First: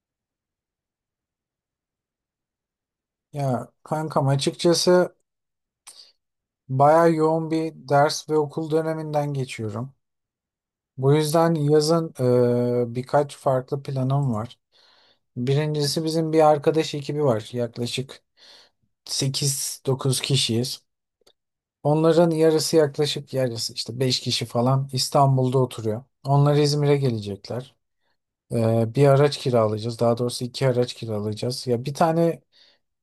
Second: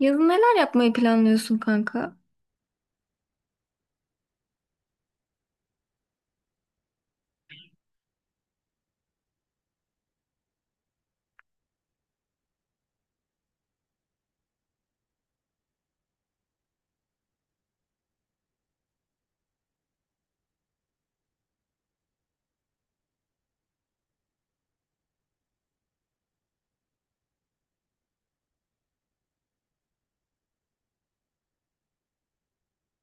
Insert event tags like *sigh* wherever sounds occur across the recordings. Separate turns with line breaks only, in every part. Yazın neler yapmayı planlıyorsun kanka?
Ya kankam, açıkçası bayağı yoğun bir ders ve okul döneminden geçiyorum. Bu yüzden yazın birkaç farklı planım var. Birincisi, bizim bir arkadaş ekibi var. Yaklaşık 8-9 kişiyiz. Onların yarısı, yaklaşık yarısı işte 5 kişi falan İstanbul'da oturuyor. Onlar İzmir'e gelecekler. Bir araç kiralayacağız. Daha doğrusu iki araç kiralayacağız. Ya bir tane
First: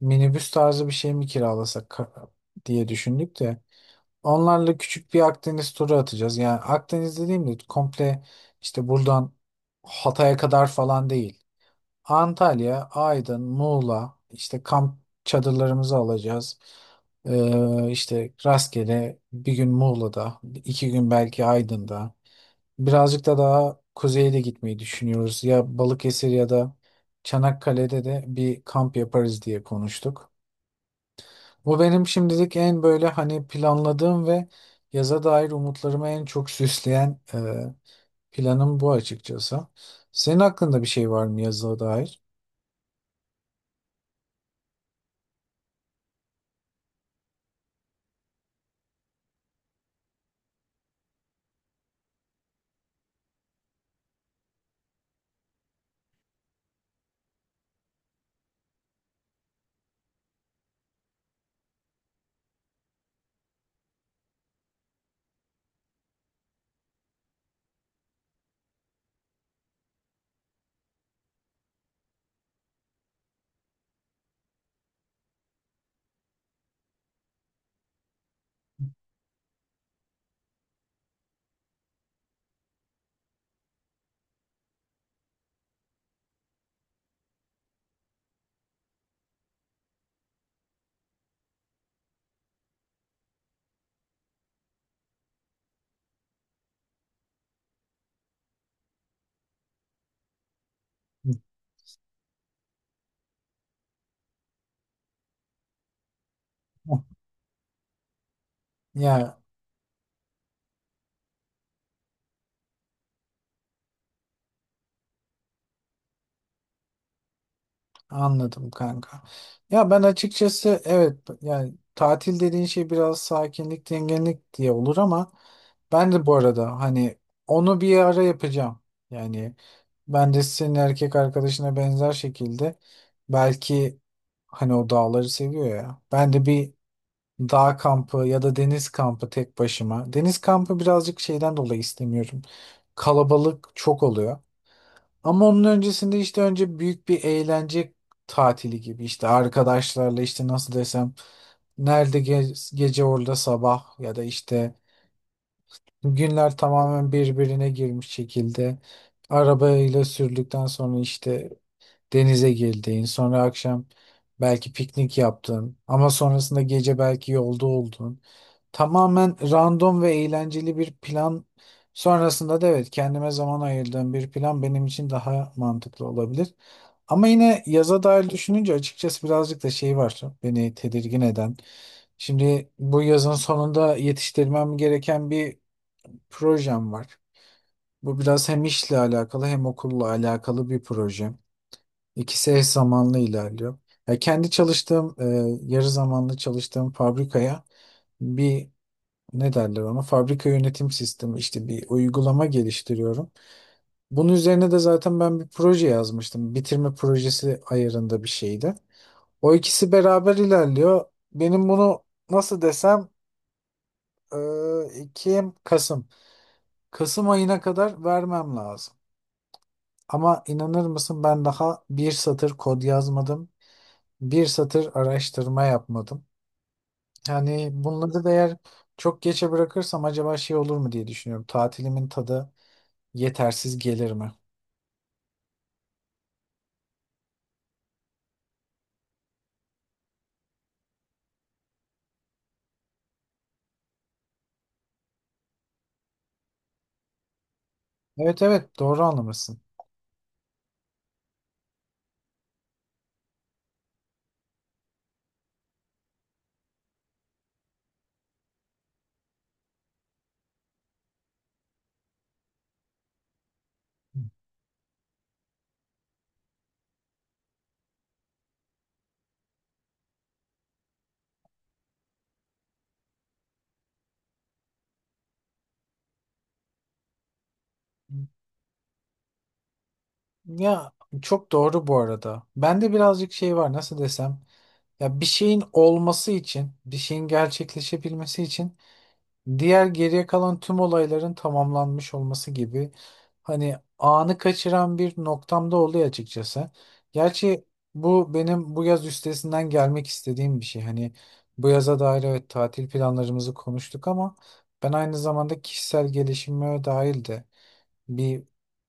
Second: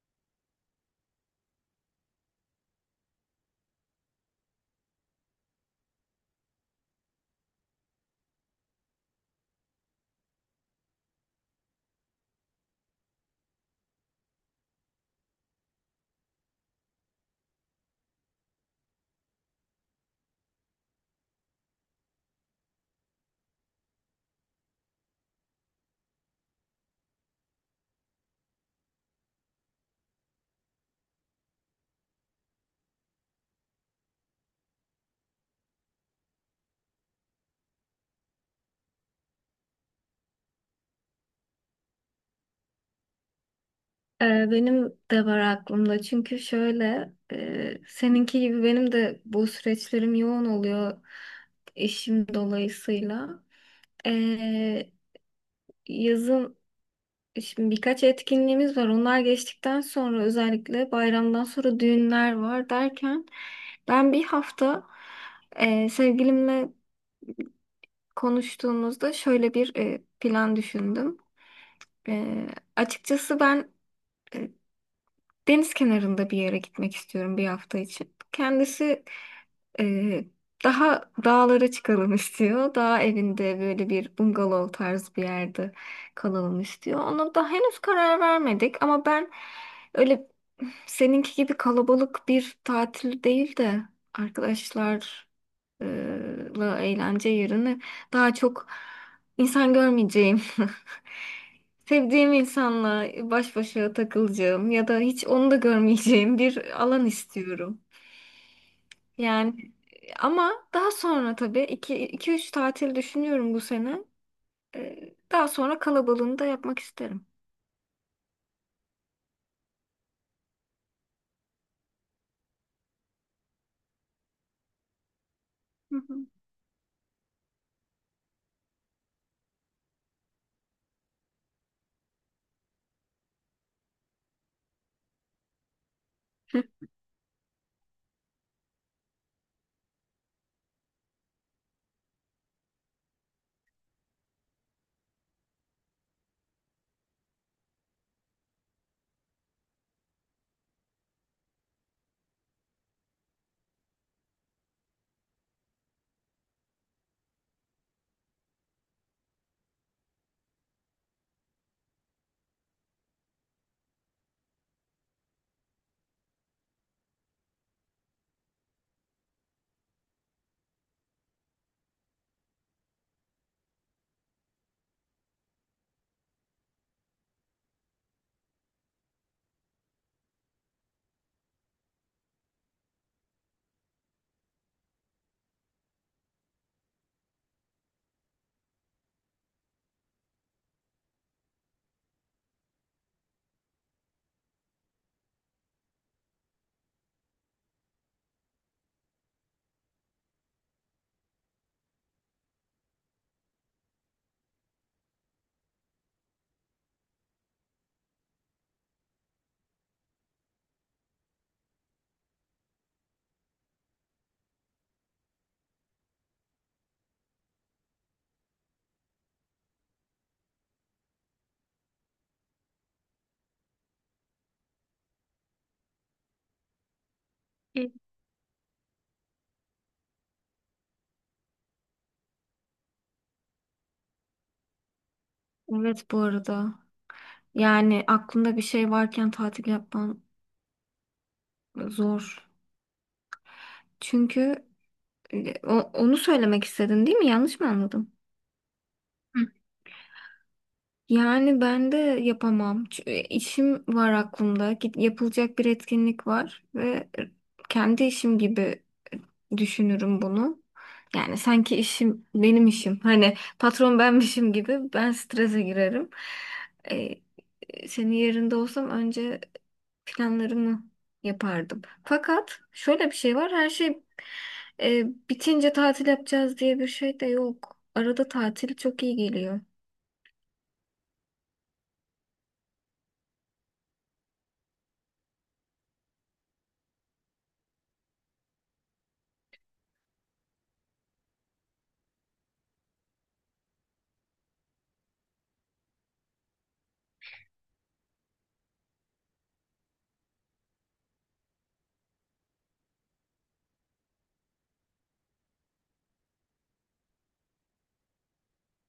minibüs tarzı bir şey mi kiralasak diye düşündük de. Onlarla küçük bir Akdeniz turu atacağız. Yani Akdeniz dediğimde komple işte buradan Hatay'a kadar falan değil. Antalya, Aydın, Muğla, işte kamp çadırlarımızı alacağız. İşte rastgele bir gün Muğla'da, iki gün belki Aydın'da. Birazcık da daha kuzeye de gitmeyi düşünüyoruz. Ya Balıkesir ya da Çanakkale'de de bir kamp yaparız diye konuştuk. Bu benim şimdilik en böyle hani planladığım ve yaza dair umutlarımı en çok süsleyen planım bu, açıkçası. Senin hakkında bir şey var mı yaza dair?
Ee, Benim de var aklımda çünkü şöyle seninki gibi benim de bu süreçlerim yoğun oluyor işim dolayısıyla. Ee, Yazın şimdi birkaç etkinliğimiz var, onlar geçtikten sonra özellikle bayramdan sonra düğünler var derken ben bir hafta sevgilimle konuştuğumuzda şöyle bir plan düşündüm. E, Açıkçası ben e, deniz kenarında bir yere gitmek istiyorum bir hafta için. Kendisi ee, daha dağlara çıkalım *laughs* istiyor. Dağ evinde böyle bir bungalov tarzı bir yerde kalalım istiyor. Ona da henüz karar vermedik, ama ben öyle seninki gibi kalabalık bir tatil değil de arkadaşlar e, la eğlence yerine daha çok insan görmeyeceğim. *laughs*
*laughs*
Sevdiğim insanla baş başa takılacağım ya da hiç onu da görmeyeceğim bir
Hı.
alan istiyorum.
Ya
Yani ama daha sonra tabii 2 3 tatil düşünüyorum bu sene. Daha sonra kalabalığını da yapmak isterim.
anladım kanka. Ya ben açıkçası, evet, yani tatil dediğin şey biraz sakinlik, dinginlik diye olur ama
Hı
ben de
hı.
bu arada hani onu bir ara yapacağım. Yani ben de senin erkek arkadaşına benzer şekilde belki, hani o dağları seviyor ya, ben de
*laughs* Hı.
bir dağ kampı ya da deniz kampı tek başıma. Deniz kampı birazcık şeyden dolayı istemiyorum. Kalabalık çok oluyor. Ama onun öncesinde işte önce büyük bir eğlence tatili gibi, işte arkadaşlarla, işte nasıl desem, nerede gece orada sabah, ya da işte günler tamamen birbirine girmiş şekilde arabayla sürdükten sonra, işte denize girdiğin, sonra akşam belki piknik yaptın, ama sonrasında gece belki yolda oldun. Tamamen random ve eğlenceli bir plan. Sonrasında da evet, kendime zaman ayırdığım bir plan benim için daha mantıklı olabilir. Ama yine yaza dair düşününce açıkçası birazcık da şey var beni tedirgin eden. Şimdi bu yazın sonunda yetiştirmem gereken bir projem var. Bu biraz hem işle alakalı hem okulla alakalı bir proje. İkisi eş zamanlı ilerliyor. Ya kendi çalıştığım, yarı zamanlı çalıştığım fabrikaya bir, ne derler ona, fabrika yönetim sistemi, işte bir uygulama geliştiriyorum. Bunun üzerine de zaten ben bir proje yazmıştım. Bitirme projesi ayarında bir şeydi. O ikisi beraber ilerliyor. Benim bunu nasıl desem, e, Ekim, Kasım. Kasım ayına kadar vermem lazım. Ama inanır mısın, ben daha bir satır kod yazmadım, bir satır araştırma yapmadım. Yani
Evet.
bunları da eğer çok geçe bırakırsam acaba şey olur mu diye düşünüyorum. Tatilimin tadı yetersiz gelir mi?
Evet, bu arada. Yani aklında bir şey varken tatil yapman zor. Çünkü onu söylemek istedin değil mi? Yanlış mı anladım?
Evet, evet, doğru
Hı.
anlamışsın.
Yani ben de yapamam. Çünkü işim var aklımda. Yapılacak bir etkinlik var ve kendi işim gibi düşünürüm bunu. Yani sanki işim benim işim. Hani patron benmişim gibi ben strese girerim. Ee, Senin yerinde olsam önce planlarımı yapardım. Fakat şöyle bir şey var. Her şey e, bitince tatil yapacağız diye bir şey de yok. Arada tatil çok iyi geliyor.
Ya çok doğru bu arada. Bende birazcık şey var, nasıl desem. Ya bir şeyin olması için, bir şeyin gerçekleşebilmesi için diğer geriye kalan tüm olayların tamamlanmış olması gibi, hani anı kaçıran bir noktamda oluyor açıkçası. Gerçi bu benim bu yaz üstesinden gelmek istediğim bir şey. Hani bu yaza dair evet tatil planlarımızı konuştuk ama ben aynı zamanda kişisel gelişime dair de bir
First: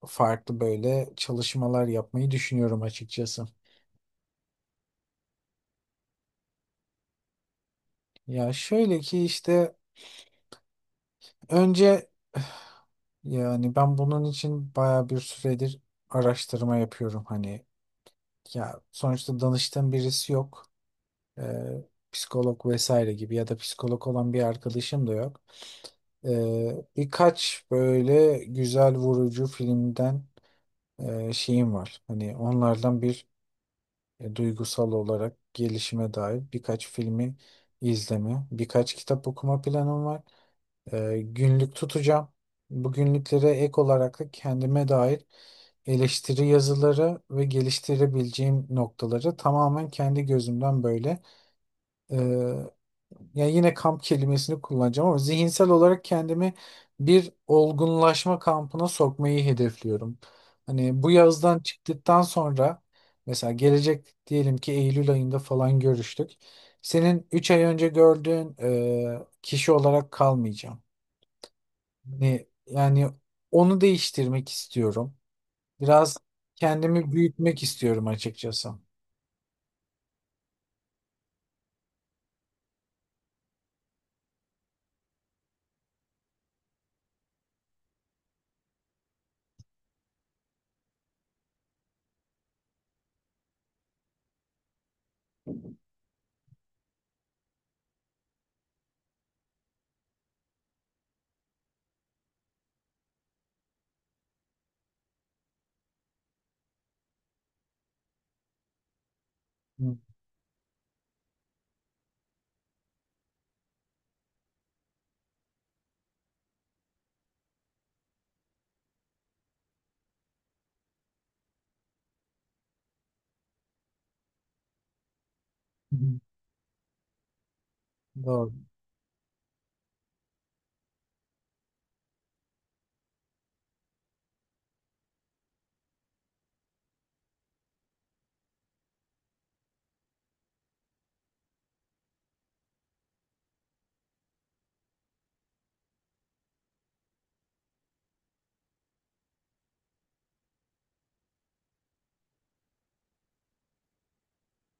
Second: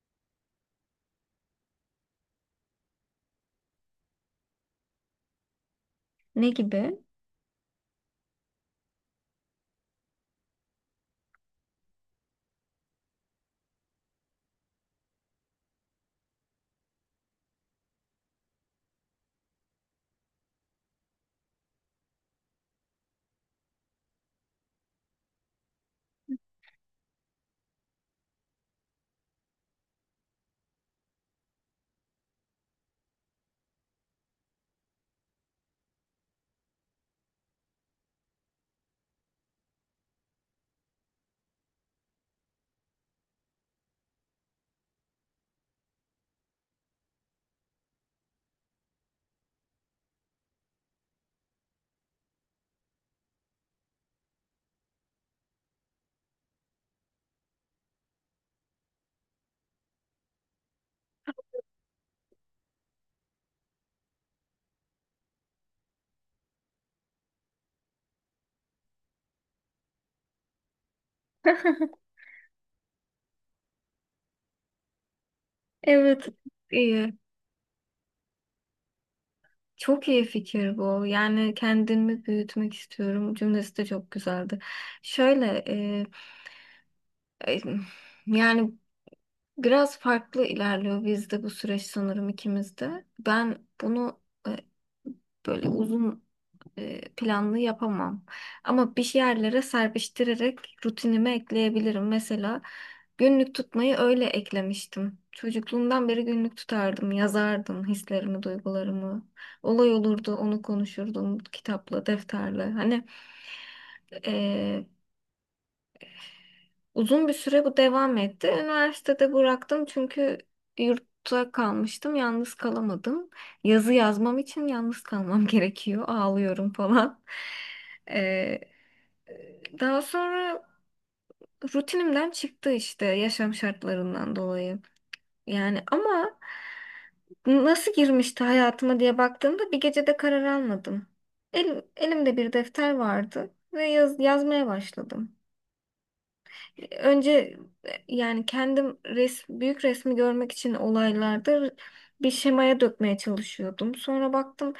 farklı böyle çalışmalar yapmayı düşünüyorum açıkçası.
Ne gibi?
Ya şöyle ki, işte önce *laughs* yani ben bunun için baya bir süredir araştırma yapıyorum. Hani ya, sonuçta danıştığım birisi yok. Psikolog vesaire gibi, ya da psikolog olan bir arkadaşım da yok. Birkaç böyle güzel vurucu filmden şeyim var. Hani onlardan bir, duygusal olarak gelişime dair birkaç filmi izleme, birkaç kitap okuma planım var. Günlük tutacağım. Bu günlüklere ek olarak da kendime dair eleştiri yazıları ve geliştirebileceğim noktaları tamamen kendi gözümden böyle, e, ya yine kamp kelimesini kullanacağım ama zihinsel olarak kendimi bir olgunlaşma kampına sokmayı hedefliyorum. Hani bu yazdan çıktıktan sonra, mesela gelecek diyelim ki Eylül ayında falan görüştük. Senin 3 ay önce gördüğün kişi olarak kalmayacağım.
*laughs*
Hani yani onu değiştirmek istiyorum. Biraz
Evet,
kendimi
iyi.
büyütmek istiyorum, açıkçası.
Çok iyi fikir bu. Yani kendimi büyütmek istiyorum cümlesi de çok güzeldi. Şöyle e, E, Yani biraz farklı ilerliyor bizde bu süreç, sanırım ikimizde. Ben bunu e, böyle planlı yapamam. Ama bir yerlere serpiştirerek rutinime ekleyebilirim. Mesela günlük tutmayı öyle eklemiştim. Çocukluğumdan beri günlük tutardım, yazardım hislerimi, duygularımı. Olay
Hı
olurdu, onu konuşurdum kitapla, defterle. E, Uzun bir süre bu devam etti. Üniversitede bıraktım çünkü yurtta kalmıştım. Yalnız kalamadım. Yazı yazmam için yalnız kalmam *laughs*
hı.
gerekiyor. Ağlıyorum falan.
Doğru.
Ee, Daha sonra rutinimden çıktı işte yaşam şartlarından dolayı. Yani ama nasıl girmişti hayatıma diye baktığımda bir gecede karar almadım. Elimde bir defter vardı ve yazmaya başladım. Önce yani büyük resmi görmek için olaylarda bir şemaya dökmeye çalışıyordum. Sonra baktım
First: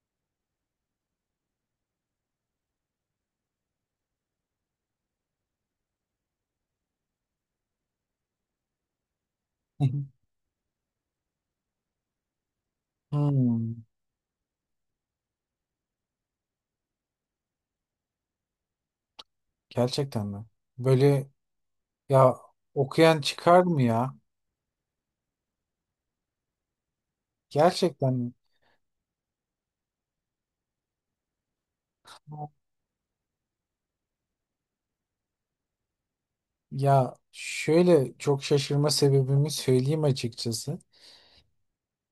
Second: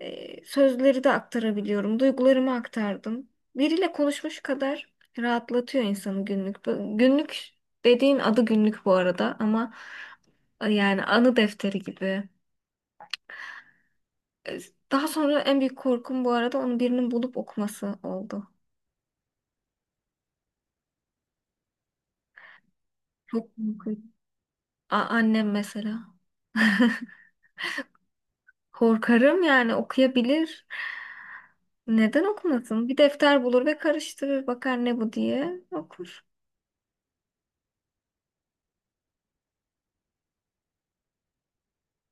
sözleri de aktarabiliyorum. Duygularımı aktardım. Biriyle konuşmuş kadar rahatlatıyor insanı günlük. Günlük dediğin, adı günlük bu arada ama
*laughs*
yani anı defteri gibi.
Hmm,
Daha sonra en büyük korkum bu arada onu birinin bulup okuması oldu.
gerçekten mi? Böyle, ya, okuyan
Çok
çıkar mı
korkuyorum.
ya?
Annem mesela. *laughs*
Gerçekten mi?
Korkarım yani, okuyabilir. Neden okumasın? Bir defter bulur ve karıştırır, bakar ne bu diye okur.
Ya şöyle, çok şaşırma sebebimi söyleyeyim açıkçası.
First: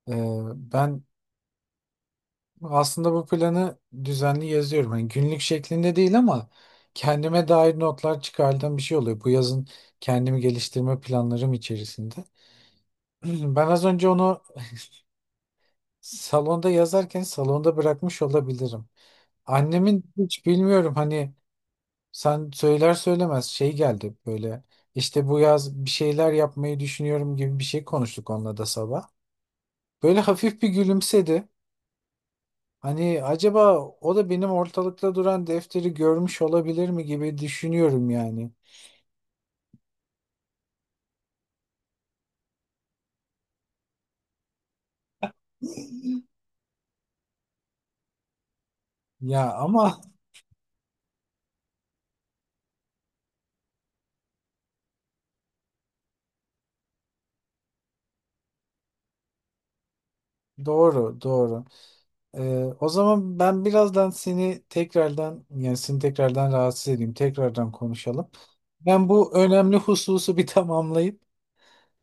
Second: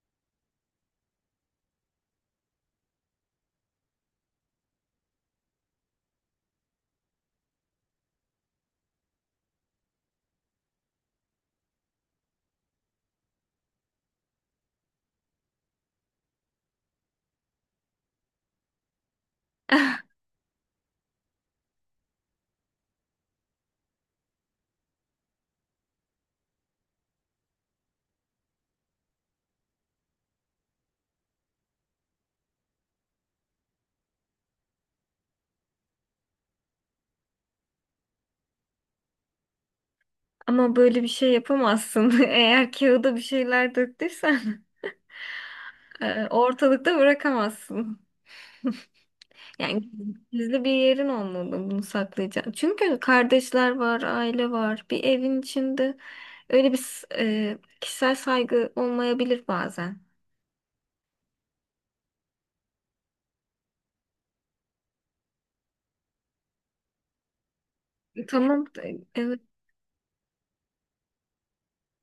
Ee, Ben aslında bu planı düzenli yazıyorum. Hani günlük şeklinde değil ama kendime dair notlar çıkardığım bir şey oluyor. Bu yazın kendimi geliştirme planlarım içerisinde. *clears throat* Ben az önce onu salonda yazarken salonda bırakmış olabilirim. Annemin
*laughs*
hiç bilmiyorum, hani sen söyler söylemez şey geldi böyle. İşte bu yaz bir şeyler yapmayı düşünüyorum gibi bir şey konuştuk onunla da sabah. Böyle hafif bir gülümsedi. Hani acaba o da benim ortalıkta duran defteri görmüş olabilir mi gibi düşünüyorum yani.
Ama böyle bir şey yapamazsın. *laughs* Eğer kağıda bir şeyler döktüysen *laughs* ortalıkta bırakamazsın.
Ya
Yani
ama
gizli bir yerin olmalı, bunu saklayacağın. Çünkü kardeşler var, aile var. Bir evin içinde öyle bir kişisel saygı olmayabilir bazen.
*laughs* doğru, doğru. Ee, O zaman ben birazdan seni tekrardan, yani seni tekrardan rahatsız edeyim. Tekrardan konuşalım.
Tamam.
Ben bu
Evet.
önemli hususu bir *laughs* tamamlayıp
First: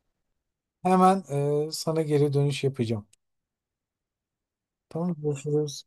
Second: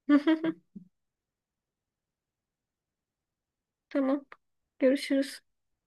*laughs*
hemen sana geri dönüş yapacağım.
Tamam.
Tamam,
Görüşürüz.
görüşürüz.